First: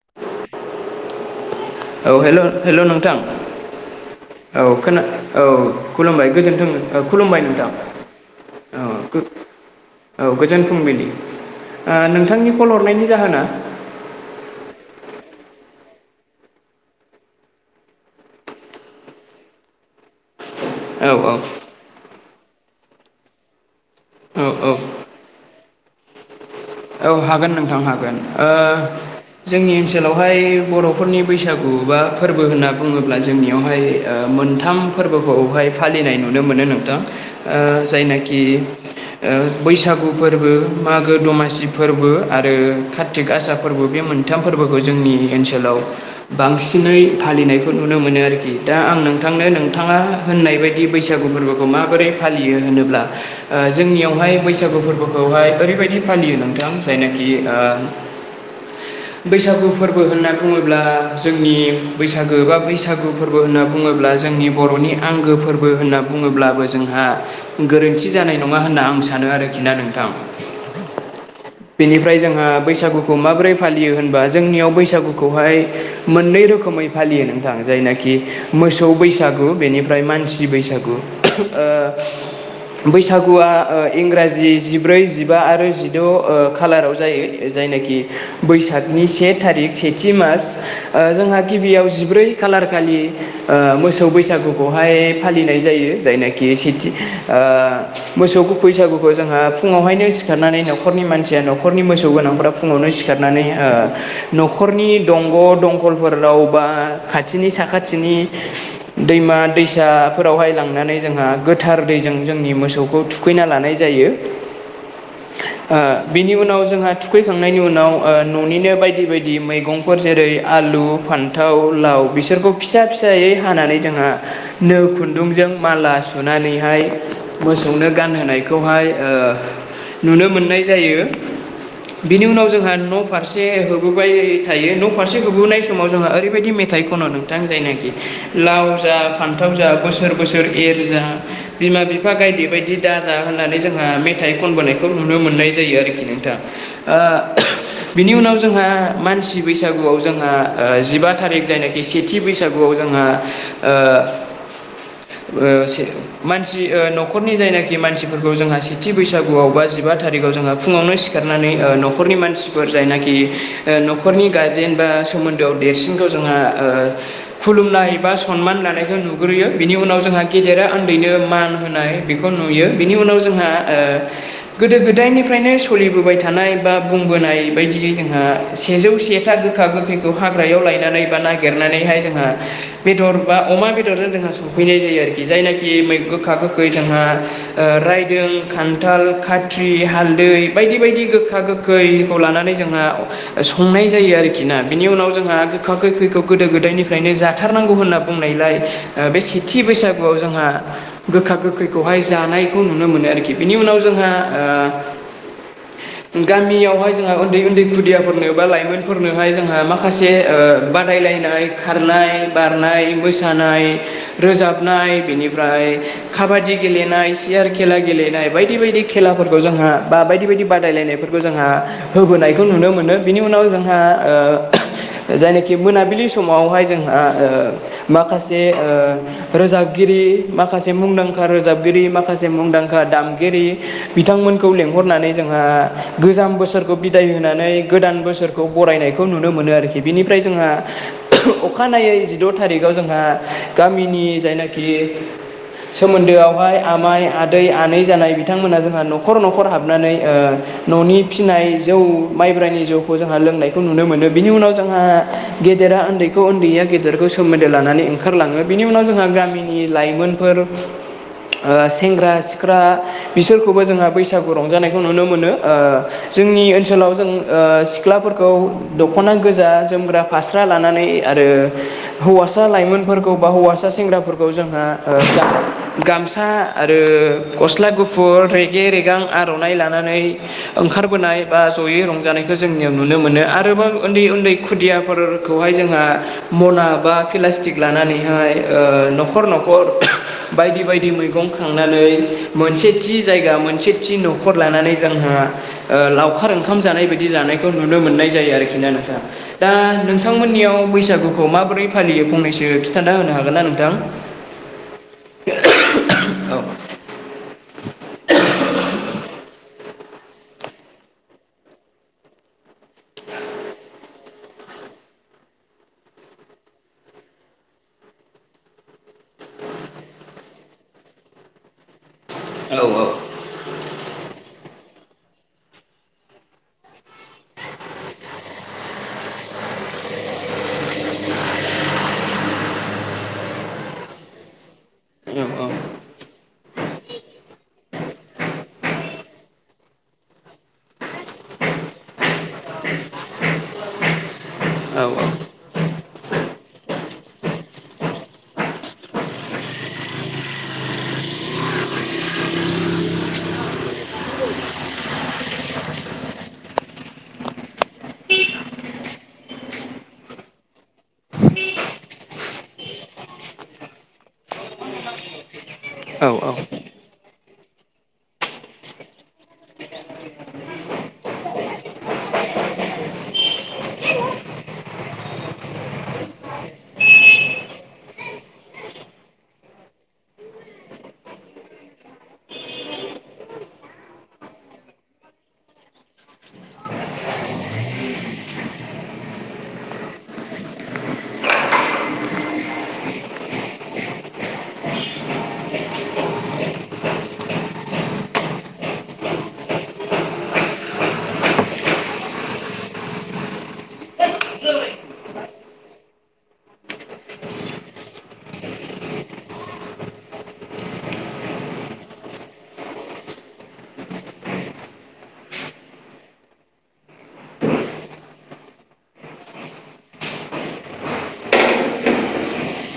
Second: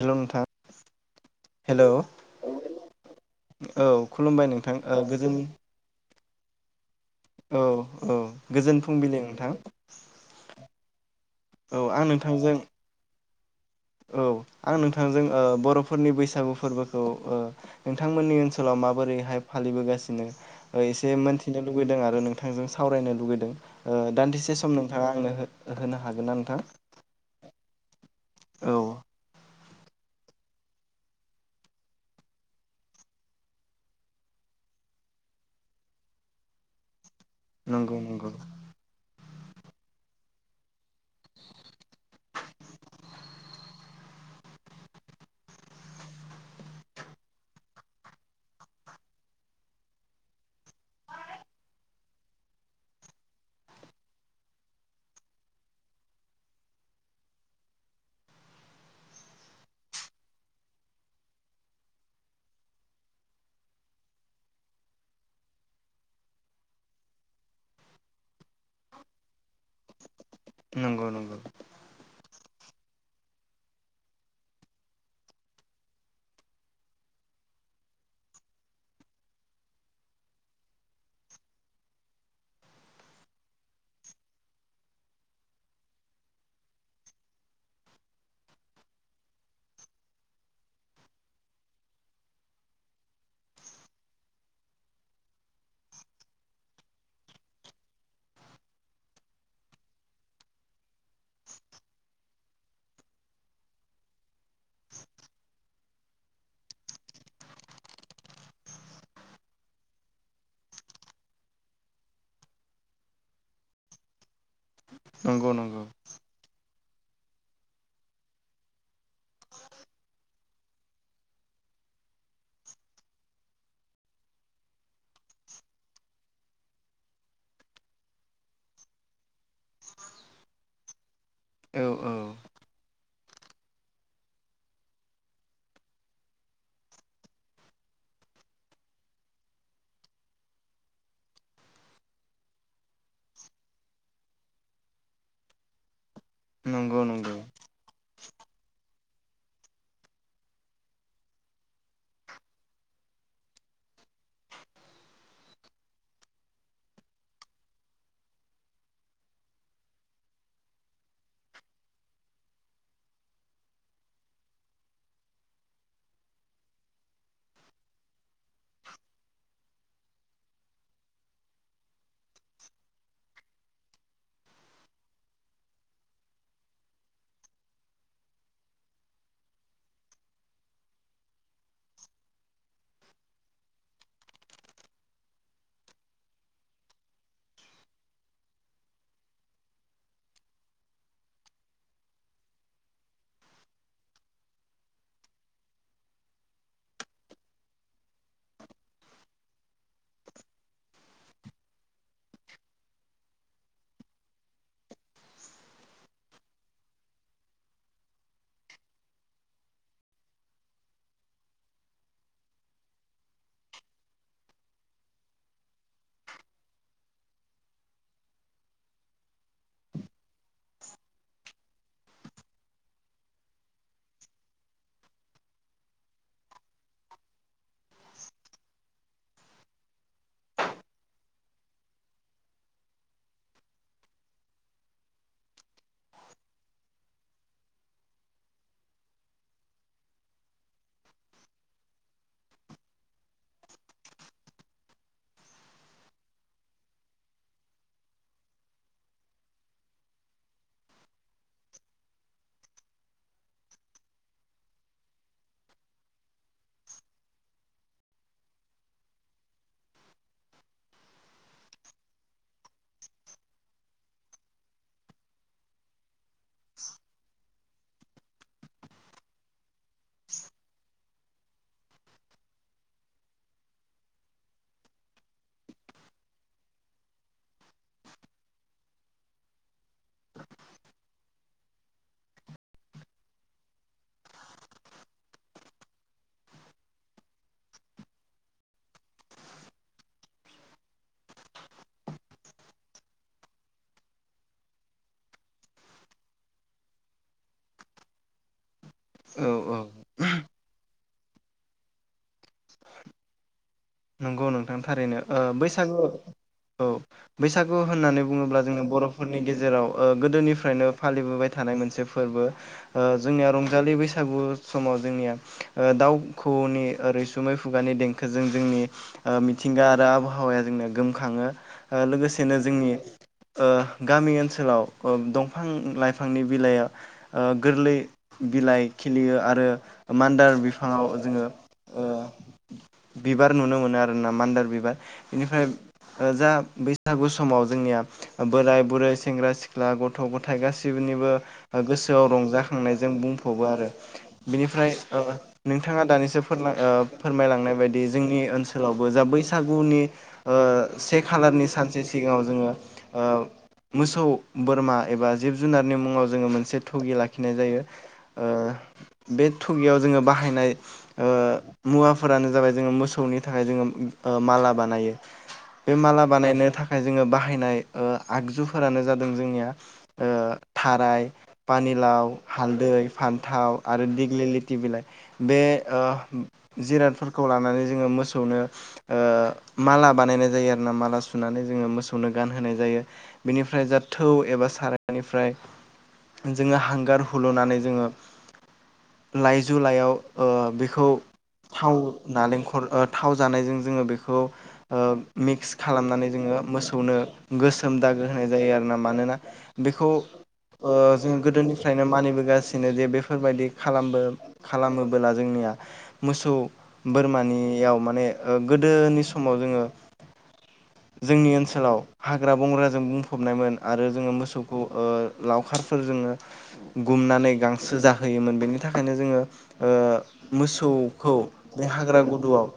Hello नोंथां hello औे हेल हेल' नोंथां औ खुलुमबाय औ नोंथां ओ खोना गोजोन औ खुलुमबाय गोजोन्थों औ खुलुमबाय औ नोंथां औ गोजोन औ गो फुंबिलि नोंथां औ गोजोन फुंबिलि औ आं नोंथांनि नोंथांजों कल हरनायनि जाहोना औ आं नोंथांजों बर'फोरनि बैसागु फोरबोखौ नोंथांमोननि ओनसोलाव माबोरैहाय फालिबोगासिनो एसे औ मोनथिनो लुबैदों आरो नों नोंथांजों सावरायनो लुगैदों ओ औ दान्दिसे सम औ नोंथाङा आंनो होनो हागोन ना नोंथां औ हागोन नोंथां हागोन औ जोंनि ओनसोलावहाय बर'फोरनि बैसागु बा फोरबो होनना बुङोब्ला जोंनियावहाय ओ मोनथाम फोरबोखौहाय फालिनाय नुनो मोनो नोंथां नंगौ नंगौ जायनाखि बैसागु फोरबो मागो दमासि फोरबो आरो कार्तिक गासा फोरबो बे मोनथाम फोरबोखौ जोंनि ओनसोलाव बांसिनै फालिनायखौ नुनो मोनो आरोखि दा आं नोंथांनो नोंथाङा होननाय बायदि बैसागु फोरबोखौ माबोरै फालियो होनोब्ला ओ जोंनियावहाय बैसागु फोरबोखौहाय ओरैबायदि फालियो नोंथां थां जायनाखि ओ [inaudible] बैसागु फोरबो होनना बुङोब्ला जोंनि बैसागो बा बैसागु फोरबो होनना बुङोब्ला जोंनि बर'नि आंगो फोरबो होनना बुङोब्लाबो जोंहा गोरोन्थि जानाय नङा होनना आं सानो सानो आरोखि ना नोंथां नंगौ नंगौ बेनिफ्राय जोंहा बैसागुखौ माबोरै फालियो होनबा जोंनियाव बैसागुखौहाय मोननै रोखोमै फालियो नोंथां जायनाखि मोसौ बैसागु बेनिफ्राय मानसि बैसागु बैसागुआ ओ इंराजि जिब्रै जिबा आरो जि द' ओ खालाराव जायो जायनाखि बैसागनि से थारिख सेथि मास ओ जोंहा गिबियाव जिब्रै खालार खालि ओ मोसौ बैसागुखौहाय फालिनाय जायो जायनाखि सेथि ओ मोसौखौ बैसागुखौ जोंहा फुङावहायनो सिखारनानै न'खरनि मानसिया न'खरनि मोसौ गोनांफोरा फुङावनो सिखारनानै ओ न'खरनि दंग' दं लाफोराव बा खाथिनि साखाथिनि दैमा दैसाफोरावहाय लांना नै जोंहा गोथार दैजों जोंनि मोसौखौ थुखैना लानाय जायो नंगौ नं ओ बिनि उनाव जोंहा थुखैखांनायनि उनाव ओ न'निनो बायदि बायदि मैगंफोर जेरै आलु फान्थाव लाव बिसोरखौ फिसा फिसायै हानानै जोंहा नो खुन्दुंजों माला सुनानैहाय मोसौनो गानहोनायखौहाय ओ नुनो मोननाय जायो औ औ बिनि उनाव जोंहा न' फारसे होबोबाय थायो न' फारसे होबोनाय समाव जोंहा ओरैबायदि मेथाइ खन नोंथां जायनाखि लाव जा फान्थाव जा बोसोर बोसोर एर जा बिमा बिफा गायदे बायदि दाजा होननानै जोंहा मेथाइ खनबोनायखौ नुनो मोननाय जायो आरोखि नोंथां ओ नंगौ नंगौ बिनि उनाव जोंहा मानसि बैसागुवाव जोंहा ओ जिबा थारिख जायनाखि सेथि बैसागुवाव जों जोंहा ओ ओ से मानसि ओ न'खरनि जायनाखि मानसिफोरखौ जोंहा सेथि बैसागुवाव बा जिबा थारि आव जोङो फुङावनो सिखारनानै न'खरनि मानसिफोर जायनाखि न'खरनि गार्जेन बा सोमोन्दोआव देरसिनखौ जोंहा ओ खुलुमनाय बा सनमान लानायखौ नुग्रोयो बिनि उनाव जों हा गेदेरा उन्दैनो मान होनाय बेखौ नुयो बिनि उनाव जोंहा ओ गोदो गो दायनिफ्रायनो सोलिबोबाय थानाय बा बुंबोनाय बायदियै जोंहा सेजौ सेथा गोखा गोखै हाग्रायाव लायनानै बा नागिरनानैहाय जोंहा बेदर बा अमा बेदरजों जोंहा संफैनाय जायो आरोखि जायनाखि गोखा गोखै जोंहा ओ रायदों खान्थाल खा थ्रि हाल्दै बायदि बायदि गोखा गोखैखौ लानानै जोंहा संनाय जायो आरोखि ना बिनि उनाव जोंहा गोखा गोखैखौ गोदो गोदायनिफ्रायनो जाथारनांगौ होनना बुंनायलाय ओ बे सेथि बैसागुआव जोंहा गोखा गोखैखौहाय जानायखौ नुनो मोनो आरोखि बिनि उनाव जोंहा ओ [inaudible] गामियावहाय जोंहा उन्दै उन्दै खुदियाफोरनो बा लाइमोनफोरनोहाय जोंहा माखासे ओ बादाय लायनाय खारनाय बारनाय मोसानाय रोजाबनाय बेनिफ्राय काबादि गेलेनाय सियार खेला गेलेनाय बायदि बायदि खेलाफोरखौ जोंहा बा बायदि बायदि बादायलायनायफोरखौ जोंहा होबोनायखौ नुनो मोनो बिनि उनाव जोंहा ओ जायनाखि मोनाबिलि समावहाय जोंहा ओ माखासे ओ रोजाबगिरि माखासे मुंदांखा रोजाबगिरि माखासे मुंदांखा दामगिरि बिथांमोनखौ लेंहरनानै जोंहा गोजाम बोसोरखौ बिदाय होनानै गोदान बोसोरखौ बरायनायखौ नुनो मोनो आरोखि बेनिफ्राय जोंहा अखानायै जिद' थारिखआव जोंहा गामिनि जायनाखि सोमोन्दोआवहाय आमाय आदै आनै जानाय बिदि बिथांमोना जोंहा न'खर न'खर हाबनानै ओ न'नि फिसिनाय जौ माइब्रानि जौखौ जोंहा लोंनायखौ नुनो मोनो बिनि उनाव जोंहा गेदेरा उन्दैखौ उन्दैया गेदेरखौ सोमोन्दो लाना नै ओंखारलाङो बेनि उनाव जोंहा गामिनि लाइमोनफोर ओ सेंग्रा सिख्ला बिसोरखौबो जोंहा बैसागु रंजानायखौ नुनो मोनो ओ जोंनि ओनसोलाव जों ओ सिख्लाफोरखौ दख'ना गोजा जोमग्रा फास्रा लानानै आरो हौवासा लाइमोनफोरखौ बा हौवासा सेंग्राफोरखौ जोंहा ओ गा मसा आरो गस्ला गुफुर रेगे रेगां आर'नाइ लानानै ओंखारबोनाय बा जयै रंजानायखौ जोंनियाव नुनो मोनो आरोबा उन्दै उन्दै खुदियाफोरखौहाय जोंहा मना बा पिलास्टिक लानानैहाय ओ न'खर न'खर बायदि बायदि मैगं खांनानै मोनसे थि जायगा मोनसे थि न'खर लानानै जोंहा लावखार ओंखाम जानाय बायदि जानायखौ नुनो मोनो। मोननाय जायो आरोखि ना नोंथा। औ दा औ नोंथांमोननियाव बैसागुखौ माबोरै फालियो फंनैसो खिन्थाना होनो हागोन ना नोंथां। नंगौ नोंथां थारैनो ओ बैसागु औ बैसागु बैसागु होननानै बुङोब्ला जोङो बर'फोरनि गेजेराव गोदोनिफ्रायनो फालिबोबाय थानाय मोनसे फोरबो ओ जोंनिया रंजालि बैसागु समाव जोंनिया ओ दाउखौनि रैसुमै खुगानि देंखोजों जोंनि ओ मिथिंगा आरो आबहावाया जोंनो गोमखाङो लोगोसेनो जोंनि ओ गामि ओनसोलाव दंफां लाइफांनि बिलाइआ ओ गोरलै बिलाइ खिलियो आरो मान्दार बिफाङाव जोङो ओ बिबार नुनो मोनो आरोना मान्दार बिबार बेनिफ्राय जा बैसागु समाव जोंनिया बोराइ बुरै, सेंग्रा सिख्ला, गथ' गथाय गासैबो नि गोसोआव रंजाखांनायजों बुंफबो आरो औ बेनिफ्राय नोंथाङा दानिसो फोरमायलांनाय बायदि जोंनि ओनसोलावबो जा बैसागुनि ओ से खालारनि सानसे सिगाङाव जोङो ओ मोसौ बोरमा एबा जिब जुनारनि मुङाव जोङो मोनसे थुगि लाखिनाय जायो। ओ बे थुगियाव जोङो बाहायनाय ओ मुवाफोरानो जाबाय जोङो मो सौनि थाखाय जोङो माला बानायो बे औ माला बानायनो थाखाय जोङो बानाय आगुफोरानो जादों जोंनि थाराइ फानिलाव, हालै, फान्थाव आरो दिगलि लति बिलाइ बे ओ जिराद फोर लानानैनो जोङो मोसौनो ओ माला बानायनाय जायो आरोना माला सुनानै जोङो मोसौनो गानहोनाय जायो। बेनिफ्राय जा थौ एबा सारनिफ्राय जोङो हांगार हुलुनानै जोङो। लाइजु लाइयाव बेखौ थाव नालें थाव जानायजों जोङो बेखौ ओ मिक्स खालामनानै जोङो मोसौनो गोसोम दागो होनाय जायो आरोना मानोना बेखौ जों गोदोनिफ्रायनो मानिबोगासिनो जे बेफोरबायदि खालामबो खालामबोला जोंनि मोसौ बोरमानि याव माने गोदोनि समाव जोङो जोंनि ओनसोलाव हाग्रा बंग्राजों बुंफबनायमोन आरो जोङो मोसौखौ लावखारफोरजों गुमनानै गांसो जाहोयोमोन बेनि थाखायनो जोङो ओ मोसौ खौ बे हाग्रा गुदुआव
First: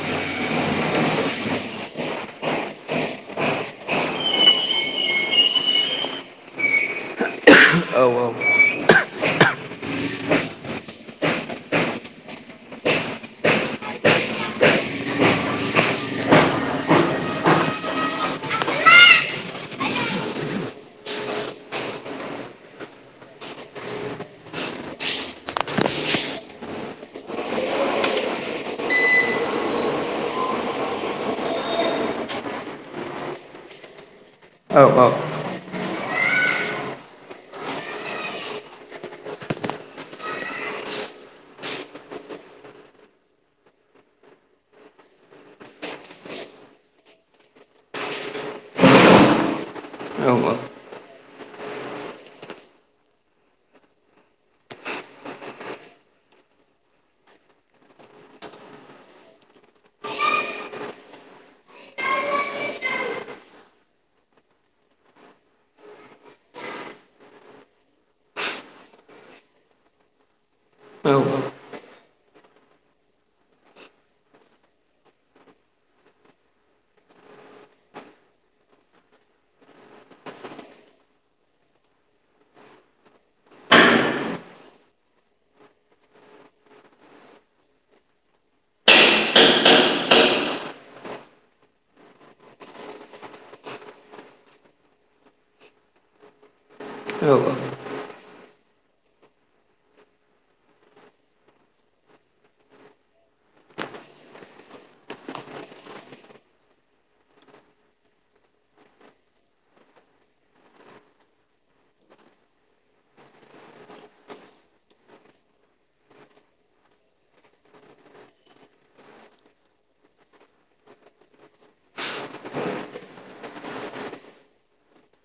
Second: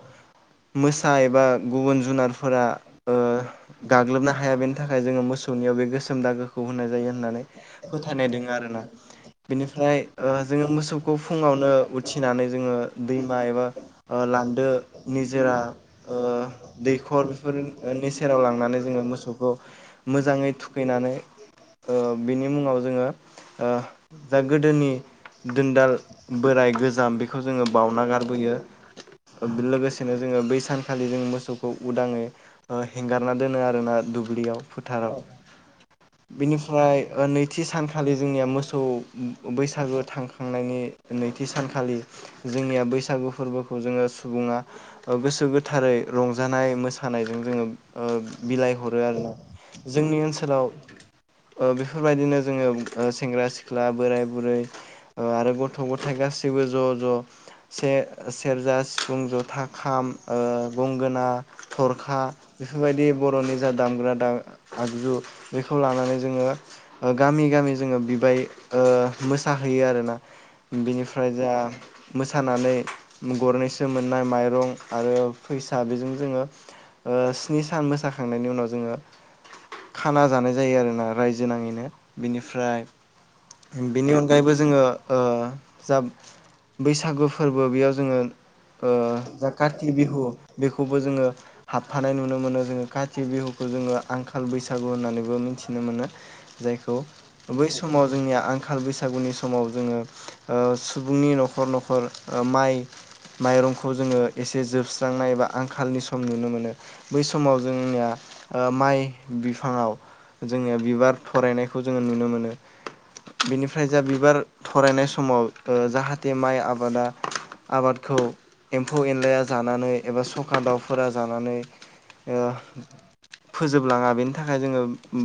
मोसा एबा गुबुन जुनारफोरा ओ गाग्लोबनो हाया बेनि थाखाय जोङो मोसौ बे गोसोम दागोखौ होननाय जायो होननानै औ फोथायनाय दङ आरोना बेनिफ्राय ओ जोङो मोसौखौ फुङावनो उथिनानै जोङो दैमा एबा बानदो निजोर, दैखर बेफोरनि सेराव लांनानै जोङो मोसौखौ मोजाङै थुखैनानै बिनि मुङाव जोङो दा गोदोनि दोनदाल बोराय गोजाम बेखौ जोङो बावउना गारबोयो। बे लोगोसेनो जोङो बै सानखालि जों मोसौखौ उदाङै हेंगारना दोनो आरोना। दुब्लियाव औ औ फोथाराव बेनिफ्राय नैथि सानखालि जोंनिया मोसौ बैसागो थांखांनायनि नैथि सानखालि जोंनिया बैसागु फोरबोखौ जोङो सुबुङा गोसो गोथारै रंजानाय मोसानायजों जोङो बिलाइ हरो आरो। जोंनि ओनसोलाव ओ बेफोरबायदिनो जोङो सेंग्रा सिख्ला बोराय बुरै ओ आरो गथ' गथाय आरो गासिबो ज' ज' सेर्जा सिफुं, ज'था, खाम, गंगोना, थरखा बेफोरबायदि बर'नि जा दाम [unintelligible] आगजु बेखौ लानानै जोङो गामि गामि जों बिबाय मोसाहैयो आरोना बिनिफ्राय जा मोसानानै गरनैसो मोननाय माइरं आरो फैसा बेजों जोङो स्नि सान मोसाखांनायनि उनाव जों खाना जानाय जायो आरोना रायजो नाङैनो बिनिफ्राय बेनि अनगायैबो ओ जोङो जा बैसागु फोरबो बेयाव जोङो जा काति बिहु बेखौबो जोङो हाबफानाय नुनो मोनो जोङो काति बिहुखौ जोङो आंखाल बैसागु होननानैबो मिथिनो मोनो जायखौ औ बै समाव जोंनिया आंखाल बैसागुनि समाव जोङो ओ सुबुंनि न'खर न'खर माइ माइरंखौ जोङो एसे जोबस्रांनाय एबा आंखालनि सम नुनो मोनो बै समाव जोंनिया माइ बिफाङाव जोङो बिबार थरायनायखौ जोङो नुनो मोनो बिनिफ्राय जा बिबार थरायनाय समाव जाहाथे माइ आबादा आबाद खौ एम्फौ एनलाया जानानै एबा सखा दाउफोरा जानानै ओ फोजोबलाङा बेनि थाखाय जोङो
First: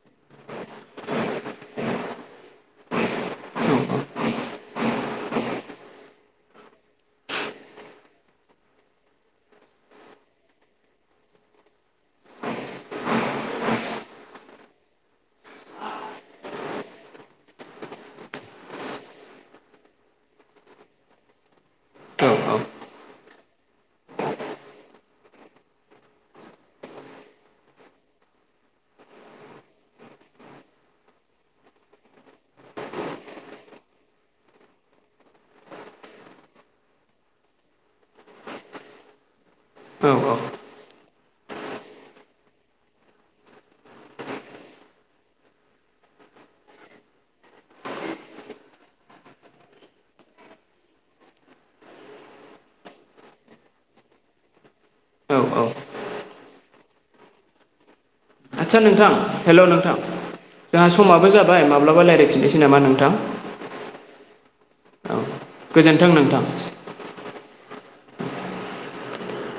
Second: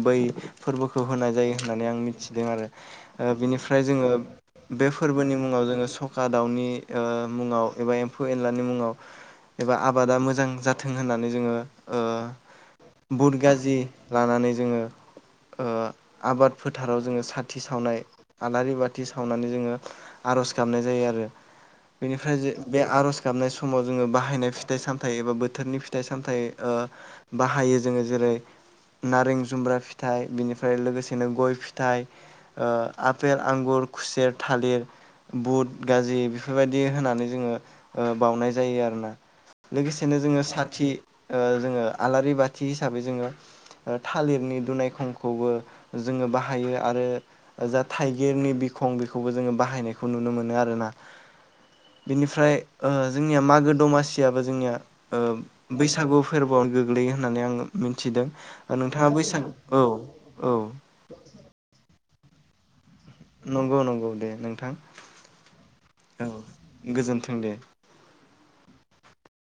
बै फोरबोखौ होनाय जायो होननानै आं मिथिदों आरो ओ बिनिफ्राय जोङो बे फोरबोनि मुङाव जोङो सखा दाउनि मुङाव एबा एम्फौ एनलानि मुङाव एबा आबादा मोजां जाथों होननानै जोङो बुट गाजि लानानै जोङो ओ आबाद फोथाराव जोङो साथि सावनाय आलारि बाथि सावनानै जोङो आर'ज गाबनाय जायो आरो बेनिफ्राय जो आर'ज गाबनाय समाव जोङो बाहायनाय फिथाइ सामथाइ एबा बोथोरनि फिथाइ सामथाइ बाहायो जों जोङो जेरै नारें जुम्ब्रा फिथाइ बिनिफ्राय लोगोसेनो गय फिथाइ ओ आफेल आंगुर खुसेर थालिर बुट गाजि बेफोरबायदि होनानै जोङो ओ बावनाय जायो आरोना लोगोसेनो जोङो औ साथि ओ जोङो आलारि बाथि हिसाबै जोङो थालिरनि दुनाय खंखौबो जोङो बाहायो आरो जा थाइगिरनि बि खौ बेखौबो जोङो बाहायनायखौ नुनो मोनो आरो ना बिनिफ्राय ओ जोंनिया मागो दमासियाबो जोंनिया ओ बैसागु फोरबो फोरबोयाव गोग्लैयो होननानै आङो मिथिदों आदसा नोंथां नोंथाङा बैसागु हेल' औ नोंथां औ जोंहा समाबो जाबाय माब्लाबा रायलायफिननोसै नामा नोंथां नंगौ नंगौ दे नोंथां औ गोजोन्थों औ नोंथां गोजोनथों दे